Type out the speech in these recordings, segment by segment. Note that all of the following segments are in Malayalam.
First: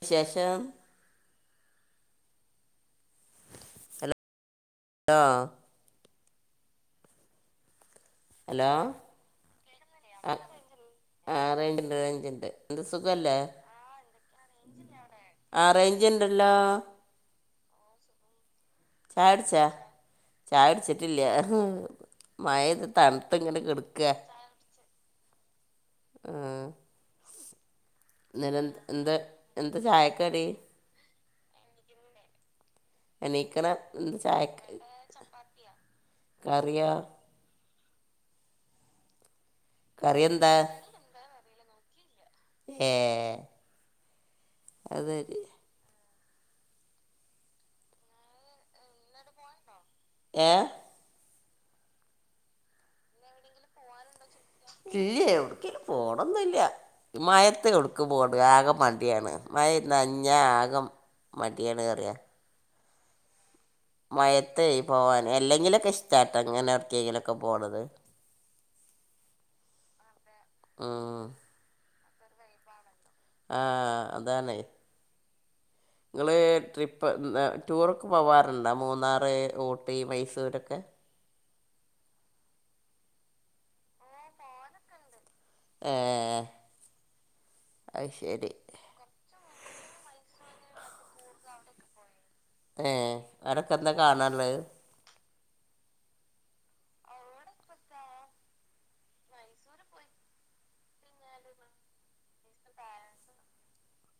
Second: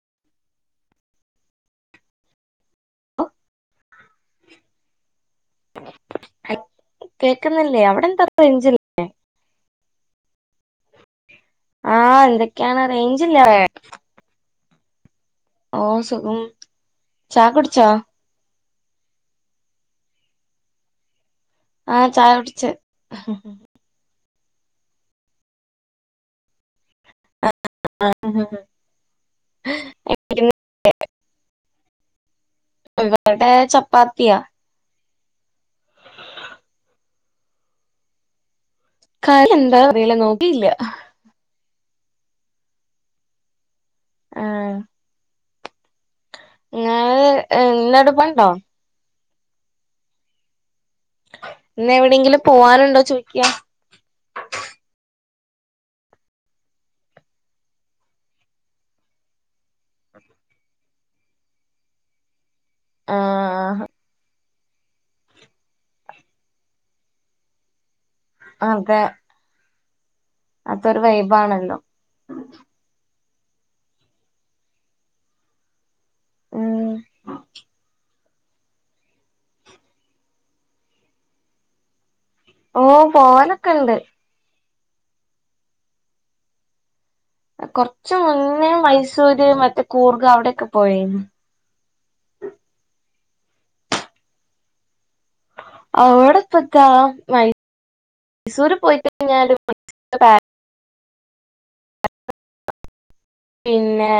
വിശേഷം. ആഹ് കേക്കുന്നില്ലേ അവിടെന്താ ഹലോ ആ ആഹ് റേഞ്ച്ണ്ട്, ആഹ് റേഞ്ച്ണ്ട്. എന്താ എന്തൊക്കെയാണ് സുഖല്ലേ? റേഞ്ചില്ല ആ ഓ സുഖം റേഞ്ചുണ്ടല്ലോ ചാ കുടിച്ചാ ചായടിച്ചാ ചായ അടിച്ചിട്ടില്ല ആഹ് ചായ കുടിച്ച് മഴത് തണുത്ത ഇങ്ങനെ കടു കെ ആഹ ഉം നി എന്താ എന്താ ചായക്കടി? ഉം ഇവിടെ എനീക്കന എന്താ ചപ്പാത്തിയാ ചായക്ക്‌ കറിയാ [unintelligible] എന്താ അറിയില കറി നോക്കില്ല. ഏഹ് ആഹ് അത് സെരി. ഇങ്ങള് ഇന്ന അടുപ്പണ്ടോ? ഏഹ്. ഇന്ന് എങ്ങടെങ്കിലും പോവാനുണ്ടോ ചോദിക്ക. ഇല്ലയ് എവിട്‌കേലും പോണൊന്നും ഇല്ല. മഴയത്ത് ഒട്ക്ക് പോട് ആക മട്യാണ് മയി ന്നൻഞ്ഞ ആക മടിയാണ് പറയാ. ആഹ് ആഹ് ആഹ്. മയത്തെയ് പോവാന് എല്ലെങ്കിലൊക്കെ ഇഷ്റ്റാട്ടൊ ങ്ങനെ ഒട്ക്കെങ്കിലൊക്കെ പോണത്. അൻത്തെ. അതൊരു ഉം. വൈബാണല്ലോ. ആ അതാണ്. നിങ്ങള് ഉം ട്രിപ്പ് മ് ടൂറൊക്ക പോവാറുണ്ടൊ മൂന്നാറ് ഊട്ടി മൈസൂരൊക്കെ ഓ പോലൊക്കെ ഉണ്ട്. ഏഹ് കൊറച്ച് മുന്നേ മൈസൂര് മറ്റേ കൂർഗ അവിടെ ഒക്കെ പോയേന്നു. ഏ അവരൊക്കെ എന്താ കാണുള്ളൂ. അടെപ്പാന്താ മൈസൂര് പോയിട്ട ഞൻ [unintelligible] [inaudible] കാ പിന്നെ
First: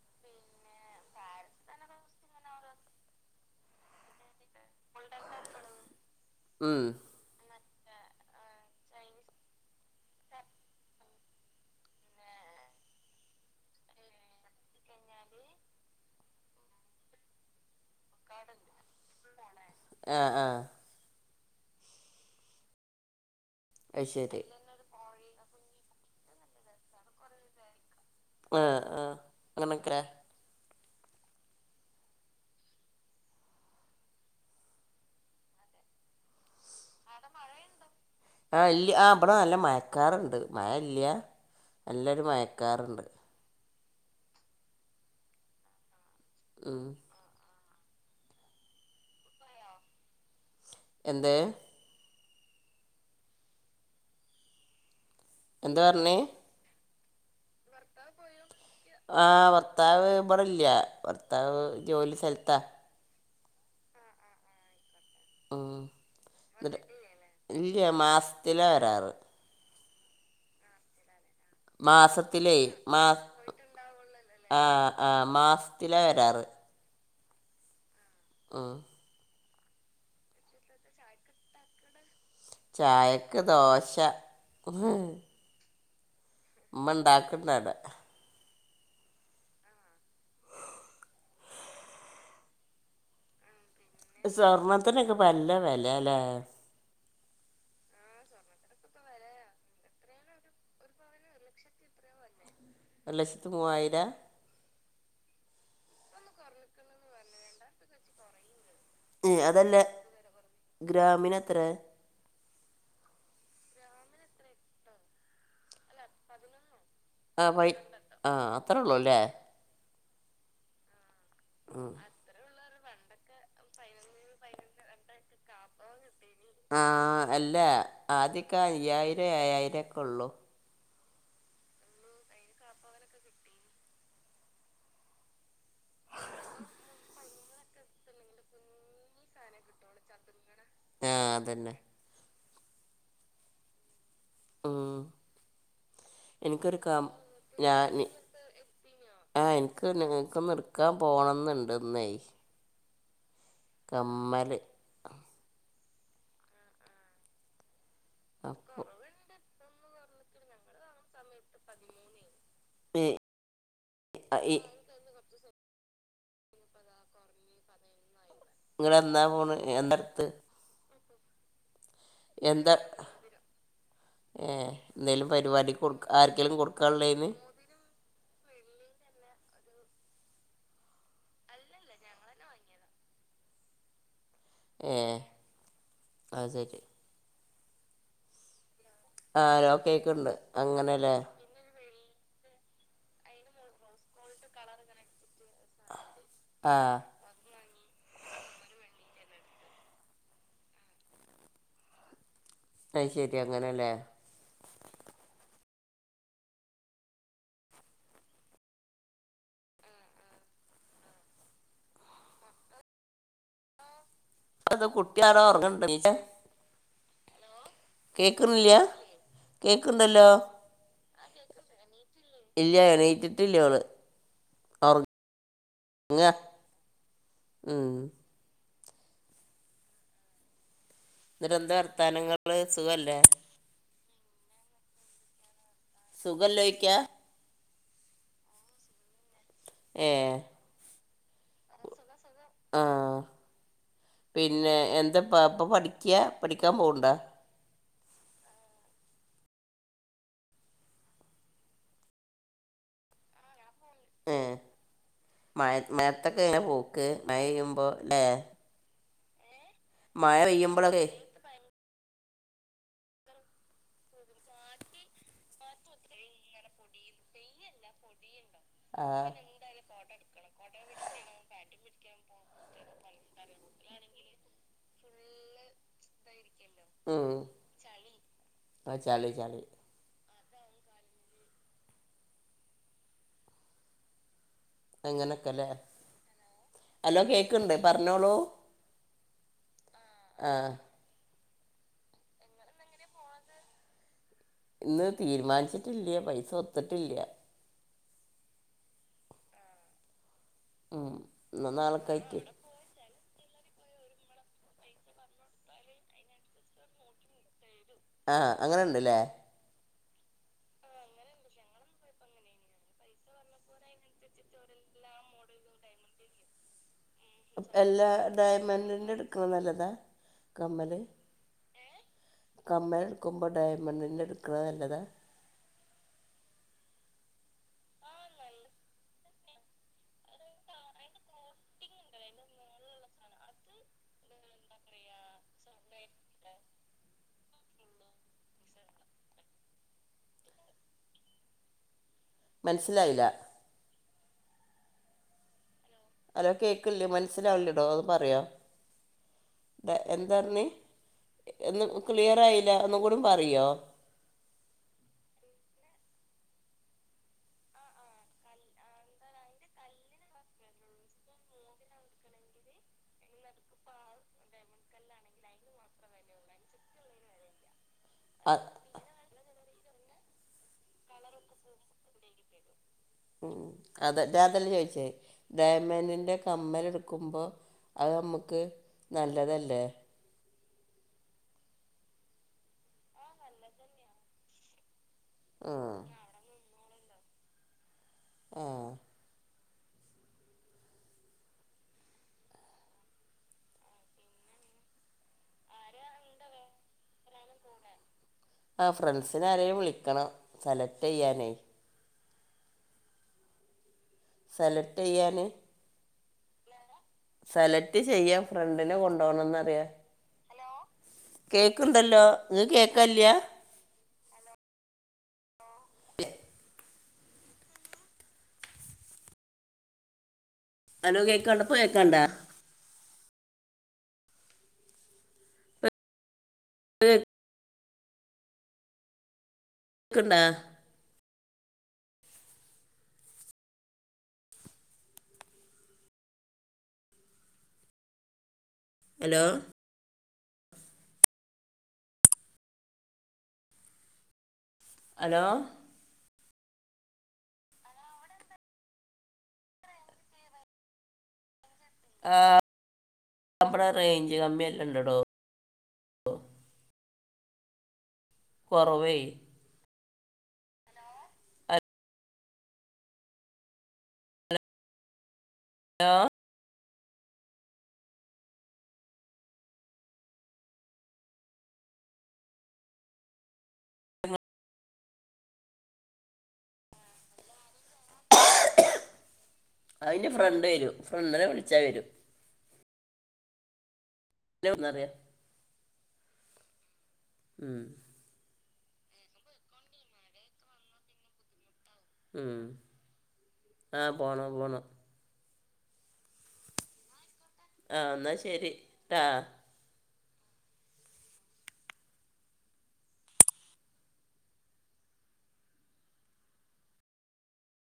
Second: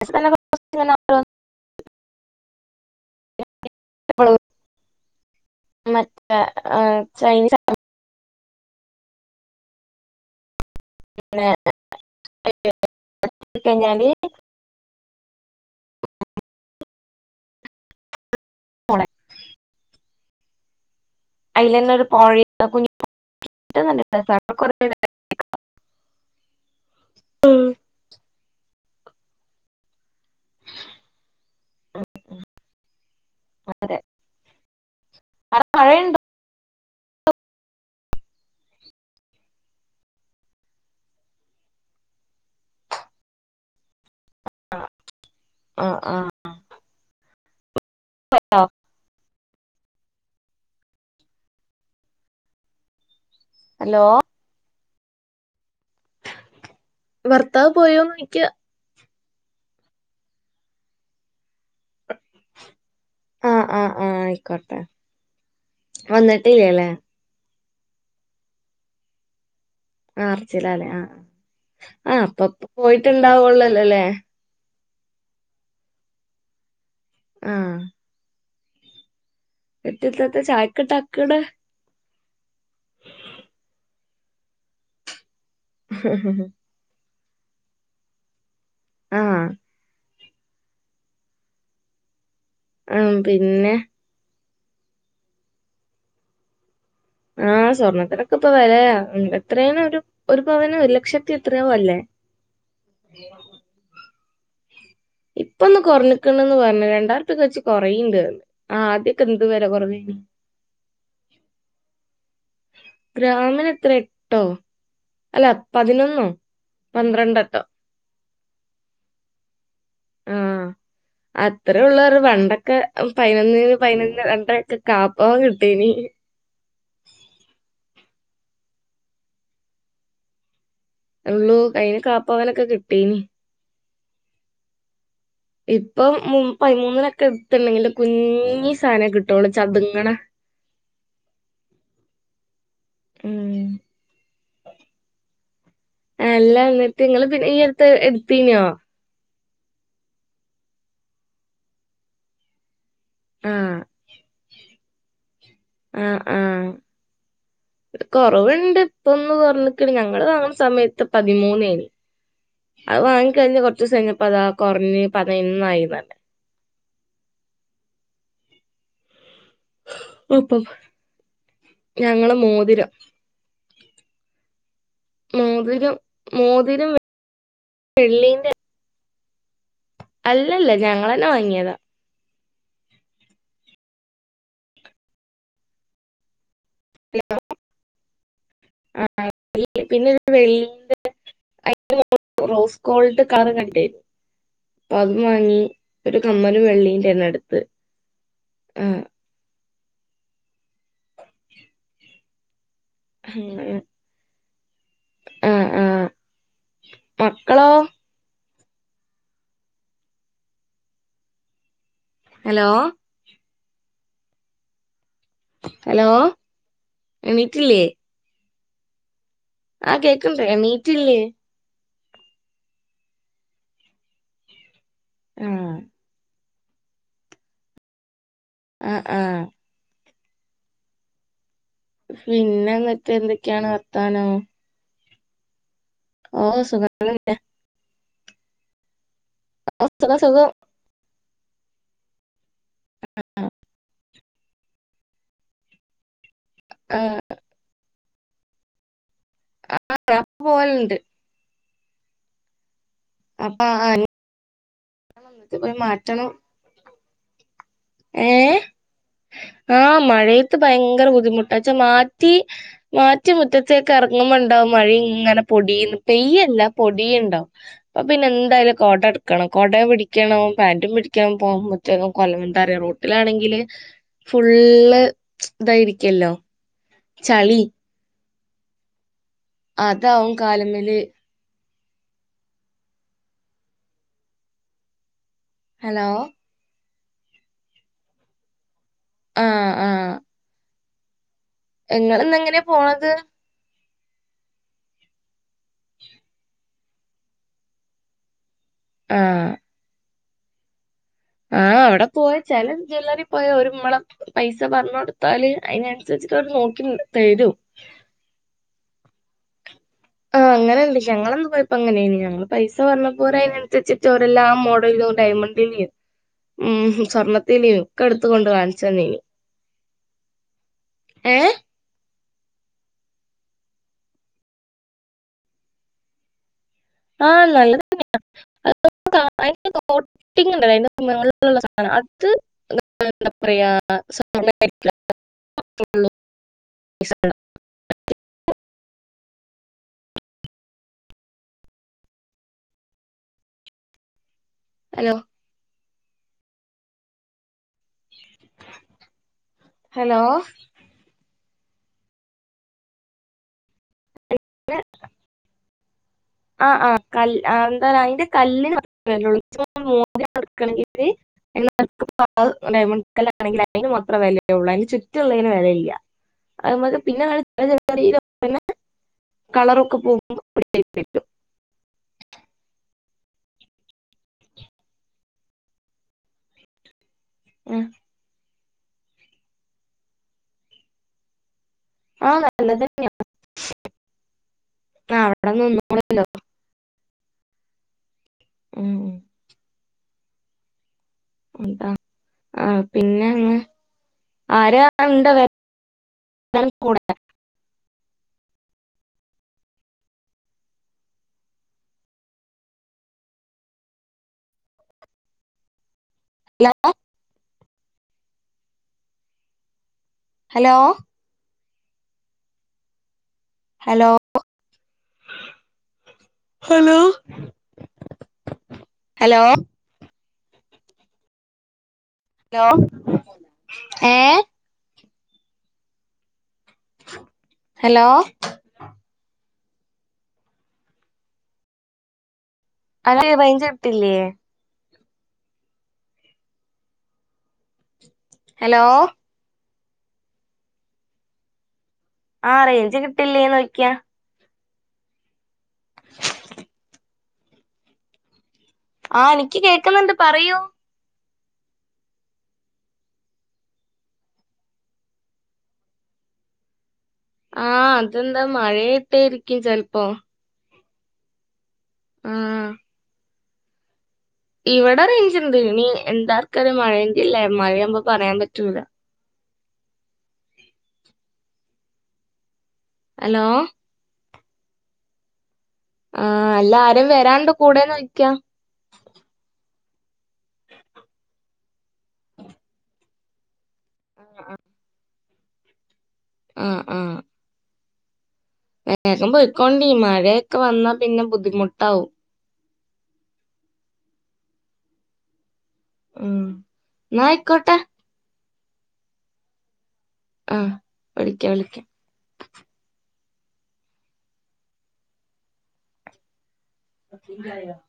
[unintelligible] [inaudible] മുണ്ടണ്ട. മറ്റ ആ ചൈനീസ് പിന്നെ [unintelligible] വർക്ക് കഴിഞ്ഞാല്. ഞ്ഞാല്. [inaudible] മോളേ ആഹ് ആഹ് അയ്ലെന്നൊരു പോഴി അ കുഞ്ഞ് പ. അത് ശരി [unintelligible] ആഹ് ആ അങ്ങനെത്ര? ആ. അതെ ആടെ മഴയുണ്ട? ആഹ് ഇല്ല്യ ആഹ് ബടെ നല്ല മയക്കാറ്ണ്ട് മയല്ല്യ നല്ലൊരു മയക്കാറ്ണ്ട്. ആ ആ ആഹ്. ഉം [unintelligible] എന്തേഹ്? ഹലോ എന്താർഞ്ഞെ ഭർത്താവ് പോയോന്ന് ചോദിക്കുക ആഹ് ഭർത്താവ് ഇവട ഇല്ല. ഭർത്താവ് ജോലി സ്ഥലത്താ. ആഹ് ആഹ് ആഹ് ആയിക്കോട്ടെ ഉം എന്നിട്ട് വന്നിട്ടില്ലെലേ. ഇല്ല മാസത്തിലാ വരാറ് ആർച്ചിലലെ ആ ആഹ് മാസത്തിലേ പ്പപ് മാസ് പോയിട്ടുണ്ടാവൊള്ളല്ലോ ലേ. ആ ആ മാസത്തില വരാറ്. ആഹ് ആഹ് എത്തിത്താത്ത ചായക്ക്ണ്ടാക്ക്ണെ. ചായക്ക് ദോശ ഹും ഉ ഉമ്മ ഇണ്ടാക്കണ്ടാവട. ആഹ് ആഹ് പിന്നെ സ്വർണ്ണത്തിനൊക്കെ ഇപ്പോ നല്ല വെലേല്ലെ. ആഹ് സ്വർണ്ണത്തിനോക്കെ ഇപ്പൊ വലയാ എത്രേന ഒരു ഒരു പവന ഒരു ലക്ഷത്തി എത്രയോ അല്ലേ ഒരു ലക്ഷത്തി മൂവായിര? ഇപ്പൊന്ന് കുറഞ്ഞക്കണന്ന് പറഞ്ഞ. രണ്ടായിരത്തക്ക വച്ച് കൊറയണ്ട്ന്ന്. ആ ആദ്യ ഉം അതന്നെ. ഗ്രാമീന് എത്രെ? ഗ്രാമിനു എത്ര എട്ടോ? അല്ല പതിനൊന്നോ? ആ പന്ത്രണ്ടട്ടോ വൈറ്റ് ആ അത്രേ ഉള്ളല്ലേ ആ അത്ര ഉള്ളവരു വണ്ടൊക്കെ അം പയ്നൊന്നിന് പയ്നൊന്ന്ല് രണ്ടരൊക്കെ കാപ്പ കിട്ടീനി. ആ അല്ല ആദ്യക്കാ അയ്യായിരം ഏയായിരക്കെള്ളൂ അള്ളൂ കയ്യി കാപ്പാവാനൊക്കെ കിട്ടീനി. ഇപ്പൊ മും പയിമൂന്നിനൊക്കെ എത്തില്ലെങ്കിലും കുഞ്ഞി സാനാ കിട്ടുവുള്ളൂ ചത്ങ്ങ്ണേ. ആഹ അതന്നെ. ഉം ഉം എല്ലാ എനിക്കൊരു കാ എന്നിട്ട് നിങ്ങള് പിന്നെ ഈ അടുത്ത് ഞാൻ എടുത്തീനോ ആ എനിക്ക് നിങ്ങൾക്ക് നിർക്കാൻ പോകണം ന്നുണ്ടെന്നേ കമ്മല് ആഹ് ആഹ് കൊറവുണ്ട് അപ്പൊ ഇപ്പൊന്ന് കൊറഞ്ഞിക്കണ് ഞങ്ങള് [unintelligible] സമയ ത്തി പതിമൂനെനി. അത് ഈ വാങ്ങി കഴിഞ്ഞ് കുറച്ച്സം കഴിഞ്ഞ പ്പതാ ഈ കുറഞ് [unintelligible] നിങ്ങളെന്നാ പോണ് എന്തടത്ത് അപ്പൊ ഞങ്ങള് എന്താ മോതിരം. ഏ എന്തേലും മോതിരം പരിപാടിക്കൊടുക്ക ആർക്കേലും കൊടുക്കാള്ളേന്ന്. വെള്ളിന്റെ അല്ലല്ല ഞങ്ങളന്നെ വാങ്ങിയതാ ഏഹ് അഹ് സരി. ഹലോ ആഹ് [unintelligible] ആഹ് ലോ കേക്ക്ണ്ട് അങ്ങനെ ലേ. [unintelligible] അ റോസ് ഗോൾഡ് കറ് കണ്ട്‌. അപ്പൊ അതും വാങ്ങി ഒരു കമ്മനും ആ വെള്ളിയും തന്നെടുത്ത് ആഹ് അയ്ശെരി അങ്ങനെല്ലേ ആഹ ആഹ മക്കളോ ഹലോ അത് കുട്ട്യാരോ ഹലോ ഓർങ്ങണ്ട്ല്ലേ. എണീറ്റില്ലേ കേക്കുന്നില്യാ ആ കേക്ക്ണ്ടല്ലോ കേക്കണ്ട് എണീറ്റില്ലേ ഇല്ല്യ എണീറ്റിട്ടില്ലോള് [unintelligible] ആ ഉം. ഉം ഉം. ഇതിനെന്താർ പിന്നെന്നിട്ട് എന്തൊക്കെയാണ് വർത്താനം ഓ സുഖ സുഖല്ലോയ്ക്കാ [unintelligible] ഓ സുഖം ഏഹ് സുഖം ആ പിന്നെ എന്താപ്പ പ്പ പഠിക്ക പഠിക്കാ പോവുണ്ട? ആഹ് [inaudible] പോവലുണ്ട് അപ്പ [unintelligible] ഏ മഴ മഴത്തൊക്കെ എങ്ങനെ പോക്ക് മഴ പെയ്യുമ്പോ? ല്ലേ ഏ ആ മഴ മഴയത്ത് പെയ്യുമ്പോഴൊക്കെ ഭയങ്കര ബുദ്ധിമുട്ടാച്ച മാറ്റി മാറ്റി മുറ്റത്തേക്ക് ഇറങ്ങുമ്പോണ്ടാവും മഴ ഇങ്ങനെ പൊടീന്ന് പെയ്യല്ല പൊടിയുണ്ടാവും അപ്പൊ പിന്നെ എന്തായാലും കൊട ആ എടുക്കണം കൊടയും പിടിക്കണം പാന്റും പിടിക്കണം പോകുമ്പോത്തേകും കൊ ആരോറൂട്ടിലാണെങ്കില് ഫുള്ള് ഇതായിരിക്കല്ലോ. ഉം ചളി ചളി ചളി അതാവും കാലിമേല് അങ്ങനക്കല്ലേ ഹലോ അലോ കേക്കണ്ട് പറഞ്ഞോളൂ ആഹ് ആഹ് ആഹ് ഇങ്ങള് ന്നെങ്ങനെ പോണത്? ഇന്ന് തീരുമാനിച്ചിട്ടില്ല പൈസ ഒത്ത്ട്ടില്ല. ആ ആ ആ അവിടെ പോയചെലെ ജ്വല്ലറി ഇപ്പൊ ഒരു മ്മളം പൈസ പറഞ്ഞൊടുത്താല് അയ്നനുസരിച്ചിട്ട് ഓര് നോക്കി തരും ആ അങ്ങനെണ്ട്ല്ലേ ആഹ് അങ്ങനെ ഉണ്ട് ഞങ്ങളൊക്കെ പോയപ്പോ അങ്ങനെയനി ഞങ്ങള് പൈസ പറഞ്ഞ പോ അതിനനുസരിച്ചിട്ടോരെല്ലാം ആ മോഡലും ഡയമണ്ട്. [unintelligible] സ്വർണ അല്ലാ ഡയമണ്ടി ന്റെ എടുക്ണ നല്ലതാ കമ്മല് ഏ കമ്മലടുക്കുമ്പോ ഡയമണ്ടിന്റെ എടുക്കണ നല്ലതാ. ആഹ് നല്ലതന്നെയ [unintelligible] [unintelligible] [inaudible] [unintelligible] മൻസ്സിലായില്ല. ഹലോ. അലോ കേക്കില്ലേ മനസ്സിലാവില്ലടോ പറയോ ഹലോ എന്താറഞ്ഞി? എന്ന് ക്ലിയർ ആയില്ല ഒന്ന് കൂടി പറയോ? [unintelligible] ആഹ് ആഹ് കാല്ല് ആഹ് അയ്ന്റെ കല്ല് ന [unintelligible] [unintelligible] ഡയമണ്ട് കല്ലാണെങ്കി അതിന് മാത്ര വിലയള്ളൂ അതിന് ചുറ്റുള്ളേന് വെലയില്ല. അതുമ്മക് പിന്നെ ആ [unintelligible] കളർ പോ മ്മ് അതെ അതെല്ല ചോയിച്ചേ ഡയമന്റിന്റെ കമ്മൽ എടു [unintelligible] അ ഉം. മ്മക് നമുക്ക് നല്ലതല്ലേ ആ [unintelligible] ആ ഉം എന്താ ആ പിന്നെങ്ങ് ആരാ ണ്ടോ [unintelligible] [unintelligible] ആ ഫ്രണ്ട്സിനാരെയും വിളിക്കണം സെലറ്റ് ചെയ്യാനേ സെലറ്റ് യ്യാന് [unintelligible] സെലറ്റ് ചെയ്യാ ഫ്രണ്ടിനെ കൊണ്ടു പോണന്ന് പറയ ഹലോ കേക്ണ്ടല്ലോ ഇങ്ങക്ക് കേകല്യ ഹലോ. ഹലോ ഹലോ കേക്ണ്ടപ്പ കേക്ണ്ടാ? ഹലോ ഏഹ് ഇപ്പോൾ കേക്കണ്ട ഹലോ ക്ക്ണ്ട അനക് റൈജ് കിട്ടില്ലേ ഹലോ ഹലോ. ആ റേഞ്ച് കിട്ടില്ലേ നോക്കിയ ഹലോ ആ എനിക്ക് കേക്കുന്ന്ണ്ട് പറയൂ ആഹ് ഇവടെ റേഞ്ച് കമ്മിയെല്ലാ ഇണ്ടടോ. ആ അതെന്താ കുറവേ മഴയാട്ടിരിക്കും ചെലപ്പോ ആഹ് ഇവിടെ റേഞ്ച്ണ്ട്. ഇനി ഹലോ എന്താർക്കത് മഴയന്റെല്ലേ മഴയാമ്പോ പറയാൻ പറ്റൂല. അലോ ആഹ് അല്ല ആരേലും വരാണ്ടൊ കൂടെ നോയിക്കാ. [unintelligible] അയിന്റെ ഫ്രണ്ട് വരും. ഫ്രണ്ടിനെ വിളിച്ച വരും. [inaudible] [unintelligible] ഉം ഉം ഉം വേഗം പോയിക്കോണ്ടീ. മഴയൊക്കെ വന്നാ പിന്നെ ബുദ്ധിമുട്ടാവും. മ്മ് ആ പോണം പോണം മ്മ് ന്നയിക്കോട്ടെ ആഹ് ന്നാ ശരി ട്ട ഉം വിളിക്ക വിളിക്ക. തീങ്കായോ